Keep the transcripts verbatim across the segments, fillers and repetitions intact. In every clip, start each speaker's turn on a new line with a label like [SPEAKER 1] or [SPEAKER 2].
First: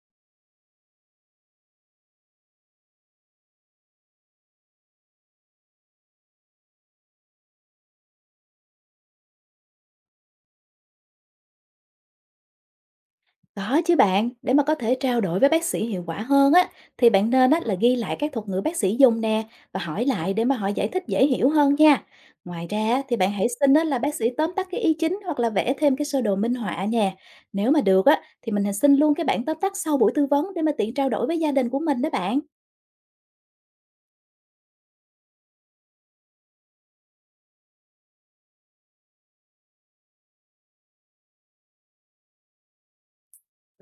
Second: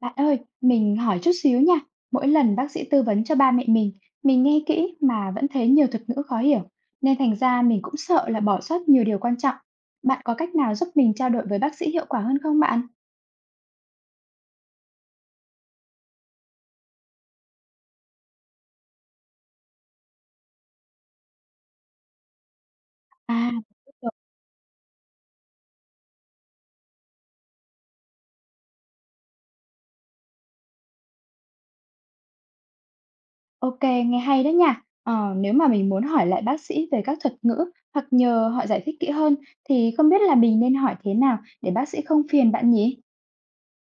[SPEAKER 1] Bạn ơi, mình hỏi chút xíu nha. Mỗi lần bác sĩ tư vấn cho ba mẹ mình, mình nghe kỹ mà vẫn thấy nhiều thuật ngữ khó hiểu, nên thành ra mình cũng sợ là bỏ sót nhiều điều quan trọng. Bạn có cách nào giúp mình trao đổi với bác sĩ hiệu quả hơn không bạn?
[SPEAKER 2] Có chứ bạn, để mà có thể trao đổi với bác sĩ hiệu quả hơn á, thì bạn nên á, là ghi lại các thuật ngữ bác sĩ dùng nè và hỏi lại để mà họ giải thích dễ hiểu hơn nha. Ngoài ra á, thì bạn hãy
[SPEAKER 1] À,
[SPEAKER 2] xin á, là
[SPEAKER 1] được.
[SPEAKER 2] bác sĩ tóm tắt cái ý chính hoặc là vẽ thêm cái sơ đồ minh họa nha. Nếu mà được á, thì mình hãy xin luôn cái bản tóm tắt sau buổi tư vấn để mà tiện trao đổi với gia đình của mình đó bạn.
[SPEAKER 1] OK, nghe hay đó nha. Ờ, nếu mà mình muốn hỏi lại bác sĩ về các thuật ngữ hoặc nhờ họ giải thích kỹ hơn thì không biết là mình nên hỏi thế nào để bác sĩ không phiền bạn nhỉ?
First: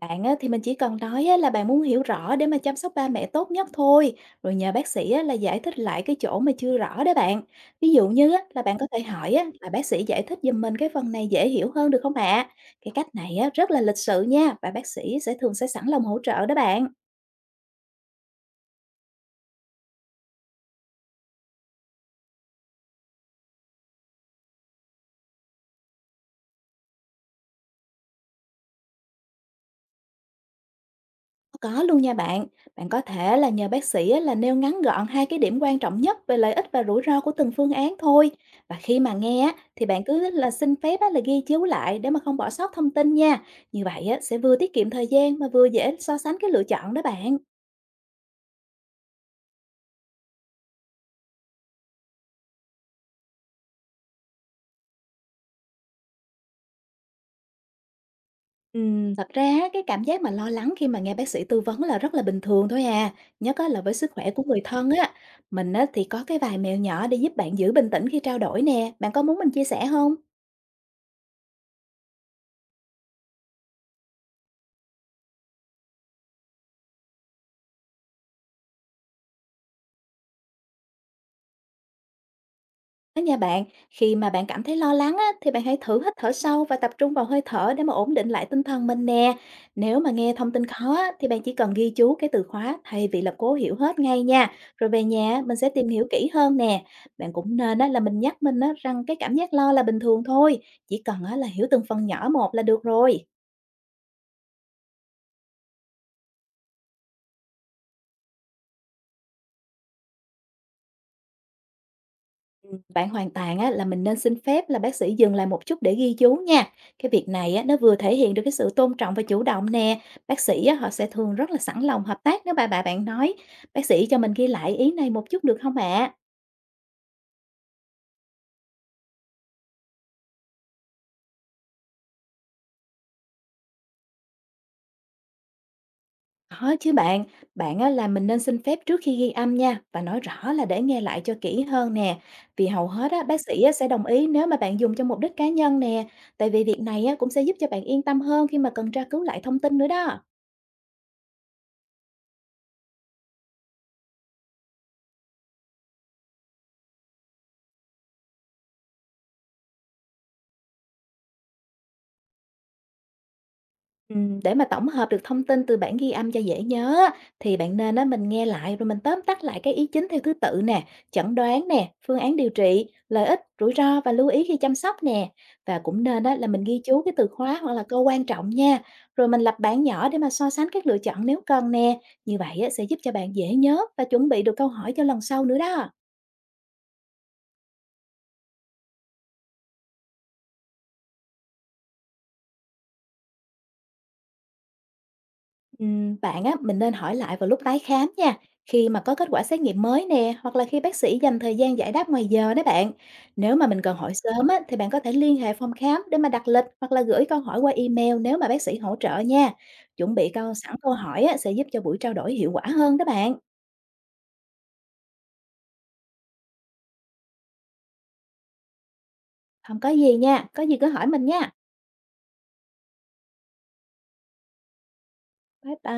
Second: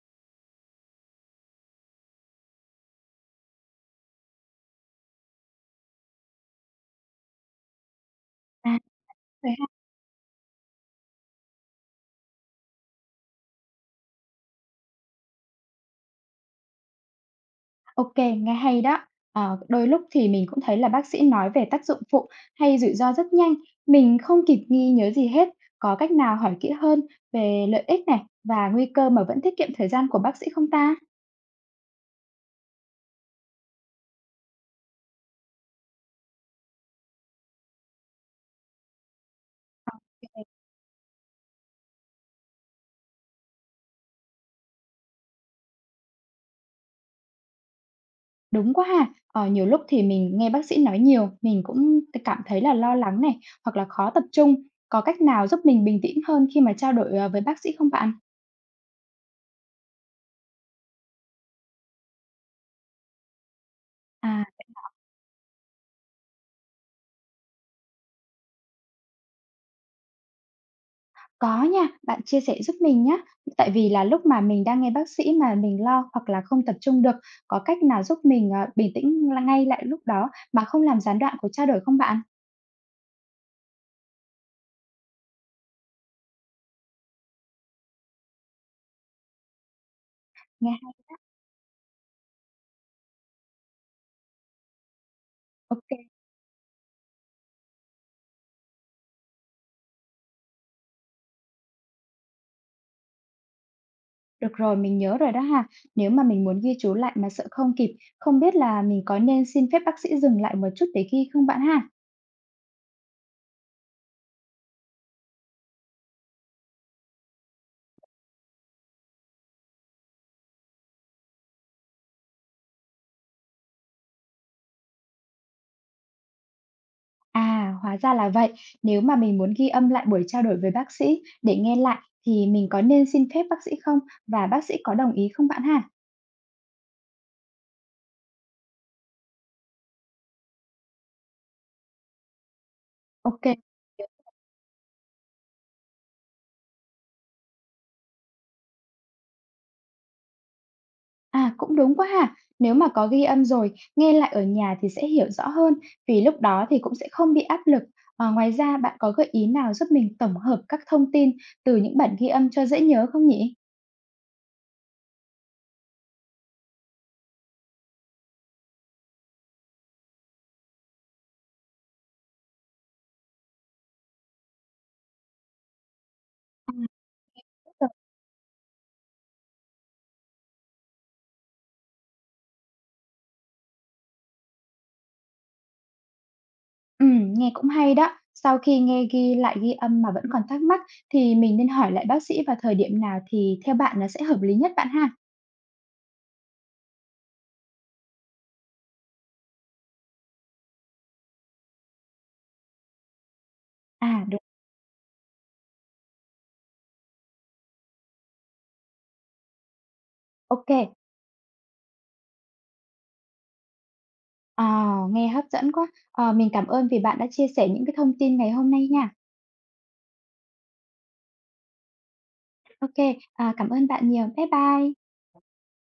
[SPEAKER 2] Bạn á, thì mình chỉ cần nói á, là bạn muốn hiểu rõ để mà chăm sóc ba mẹ tốt nhất thôi, rồi nhờ bác sĩ á, là giải thích lại cái chỗ mà chưa rõ đó bạn. Ví dụ như á, là
[SPEAKER 1] À,
[SPEAKER 2] bạn có thể hỏi á,
[SPEAKER 1] vậy hả?
[SPEAKER 2] là bác sĩ giải thích giùm mình cái phần này dễ hiểu hơn được không ạ? Cái cách này á, rất là lịch sự nha và bác sĩ sẽ thường sẽ sẵn lòng hỗ trợ đó bạn.
[SPEAKER 1] OK, nghe hay đó. Ờ, đôi lúc thì mình cũng thấy là bác sĩ nói về tác dụng phụ hay rủi ro rất nhanh, mình không kịp ghi nhớ gì hết. Có cách nào hỏi kỹ hơn về lợi ích này và nguy cơ mà vẫn tiết kiệm thời gian của bác sĩ không ta?
[SPEAKER 2] Có luôn nha bạn. Bạn có thể là nhờ bác sĩ á, là nêu ngắn gọn hai cái điểm quan trọng nhất về lợi ích và rủi ro của từng phương án thôi. Và khi mà nghe á, thì
[SPEAKER 1] Ô.
[SPEAKER 2] bạn cứ là xin phép á, là ghi chiếu lại để mà không bỏ sót thông tin nha. Như vậy á, sẽ vừa tiết kiệm thời gian mà vừa dễ so sánh cái lựa chọn đó bạn.
[SPEAKER 1] Đúng quá ha. Ờ, nhiều lúc thì mình nghe bác sĩ nói nhiều, mình cũng t cảm thấy là lo lắng này, hoặc là khó tập trung. Có cách nào giúp mình bình tĩnh hơn khi mà trao đổi, ờ, với bác sĩ không bạn?
[SPEAKER 2] Ừm, thật ra á, cái cảm giác mà lo lắng khi mà nghe bác sĩ tư vấn là rất là bình thường thôi à. Nhất á, là với sức khỏe của
[SPEAKER 1] À.
[SPEAKER 2] người thân á. Mình á, thì có cái vài mẹo nhỏ để giúp bạn giữ bình tĩnh khi trao đổi nè. Bạn có muốn mình chia sẻ không?
[SPEAKER 1] Có nha, bạn chia sẻ giúp mình nhé. Tại vì là lúc mà mình đang nghe bác sĩ mà mình lo hoặc là không tập trung được, có cách nào giúp mình, ờ, bình tĩnh l ngay lại lúc đó mà không làm gián đoạn cuộc trao đổi không bạn?
[SPEAKER 2] Đó nha bạn, khi mà bạn cảm thấy lo lắng á, thì bạn hãy thử hít thở sâu và tập trung vào hơi thở để mà ổn định lại tinh thần mình nè. Nếu mà nghe thông tin
[SPEAKER 1] Nghe
[SPEAKER 2] khó
[SPEAKER 1] hay.
[SPEAKER 2] á, thì bạn chỉ cần ghi chú cái từ khóa thay vì là cố hiểu hết ngay nha. Rồi về nhà á, mình sẽ
[SPEAKER 1] Ô,
[SPEAKER 2] tìm hiểu kỹ hơn nè. Bạn cũng nên á, là mình nhắc mình á, rằng cái cảm giác lo là bình thường thôi, chỉ cần á, là hiểu từng phần nhỏ một là được rồi.
[SPEAKER 1] được rồi, mình nhớ rồi đó ha. Nếu mà mình muốn ghi chú lại mà sợ không kịp, không biết là mình có nên xin phép bác sĩ dừng lại một chút để ghi không bạn ha?
[SPEAKER 2] Bạn hoàn toàn á, là mình nên xin phép là bác sĩ dừng lại một chút để ghi chú nha. Cái việc này á, nó vừa thể hiện được cái sự tôn trọng và chủ động nè. Bác sĩ á, họ sẽ thường rất là sẵn lòng hợp tác nếu bà bà bạn nói. Bác sĩ cho mình ghi lại ý này một chút được không ạ?
[SPEAKER 1] À, hóa ra là vậy. Nếu mà mình muốn ghi âm lại buổi trao đổi với bác sĩ để nghe lại thì mình có nên xin phép bác sĩ không? Và bác sĩ có đồng ý không bạn ha?
[SPEAKER 2] Có chứ bạn, bạn á, là mình nên xin phép trước khi ghi âm nha và nói rõ là để nghe lại cho kỹ hơn nè. Vì hầu hết á, bác
[SPEAKER 1] OK.
[SPEAKER 2] sĩ á, sẽ đồng ý nếu mà bạn dùng cho mục đích cá nhân nè. Tại vì việc này á, cũng sẽ giúp cho bạn yên tâm hơn khi mà cần tra cứu lại thông tin nữa đó.
[SPEAKER 1] À, cũng đúng quá ha. Nếu mà có ghi âm rồi, nghe lại ở nhà thì sẽ hiểu rõ hơn, vì lúc đó thì cũng sẽ không bị áp lực. Ờ, ngoài ra bạn có gợi ý nào giúp mình tổng hợp các thông tin từ những bản ghi âm cho dễ nhớ không nhỉ?
[SPEAKER 2] Ừm, để mà tổng hợp được thông tin từ bản ghi âm cho dễ nhớ á, thì bạn nên á, mình nghe lại rồi mình tóm tắt lại cái ý chính theo thứ tự nè, chẩn đoán nè, phương án điều trị, lợi ích, rủi ro và lưu ý khi chăm sóc nè. Và cũng nên á, là mình ghi
[SPEAKER 1] Ừm.
[SPEAKER 2] chú cái từ khóa hoặc là câu quan trọng nha. Rồi mình lập bảng nhỏ để mà so sánh các lựa chọn nếu cần nè. Như vậy á, sẽ giúp cho bạn dễ nhớ và chuẩn bị được câu hỏi cho lần sau nữa đó.
[SPEAKER 1] Ừm, nghe cũng hay đó. Sau khi nghe ghi lại ghi âm mà vẫn còn thắc mắc thì mình nên hỏi lại bác sĩ vào thời điểm nào thì theo bạn nó sẽ hợp lý nhất bạn ha?
[SPEAKER 2] Ừm, bạn á, mình nên hỏi lại vào lúc tái khám nha, khi mà có kết quả xét nghiệm mới nè, hoặc là khi bác sĩ dành thời gian giải đáp ngoài giờ đó bạn. Nếu mà mình cần hỏi
[SPEAKER 1] À, đúng,
[SPEAKER 2] sớm á, thì bạn có thể liên hệ phòng khám để mà đặt lịch hoặc là gửi câu hỏi qua email nếu mà bác sĩ hỗ trợ nha. Chuẩn bị câu
[SPEAKER 1] OK
[SPEAKER 2] sẵn
[SPEAKER 1] kê.
[SPEAKER 2] câu hỏi á, sẽ giúp cho buổi trao đổi hiệu quả hơn đó bạn.
[SPEAKER 1] Ờ, nghe hấp dẫn quá. Ờ, mình cảm ơn vì bạn đã chia sẻ những cái thông tin ngày hôm nay nha.
[SPEAKER 2] Không có gì nha, có gì cứ hỏi mình nha.
[SPEAKER 1] OK, à, cảm ơn bạn nhiều. Bye bye.
[SPEAKER 2] Bye bye.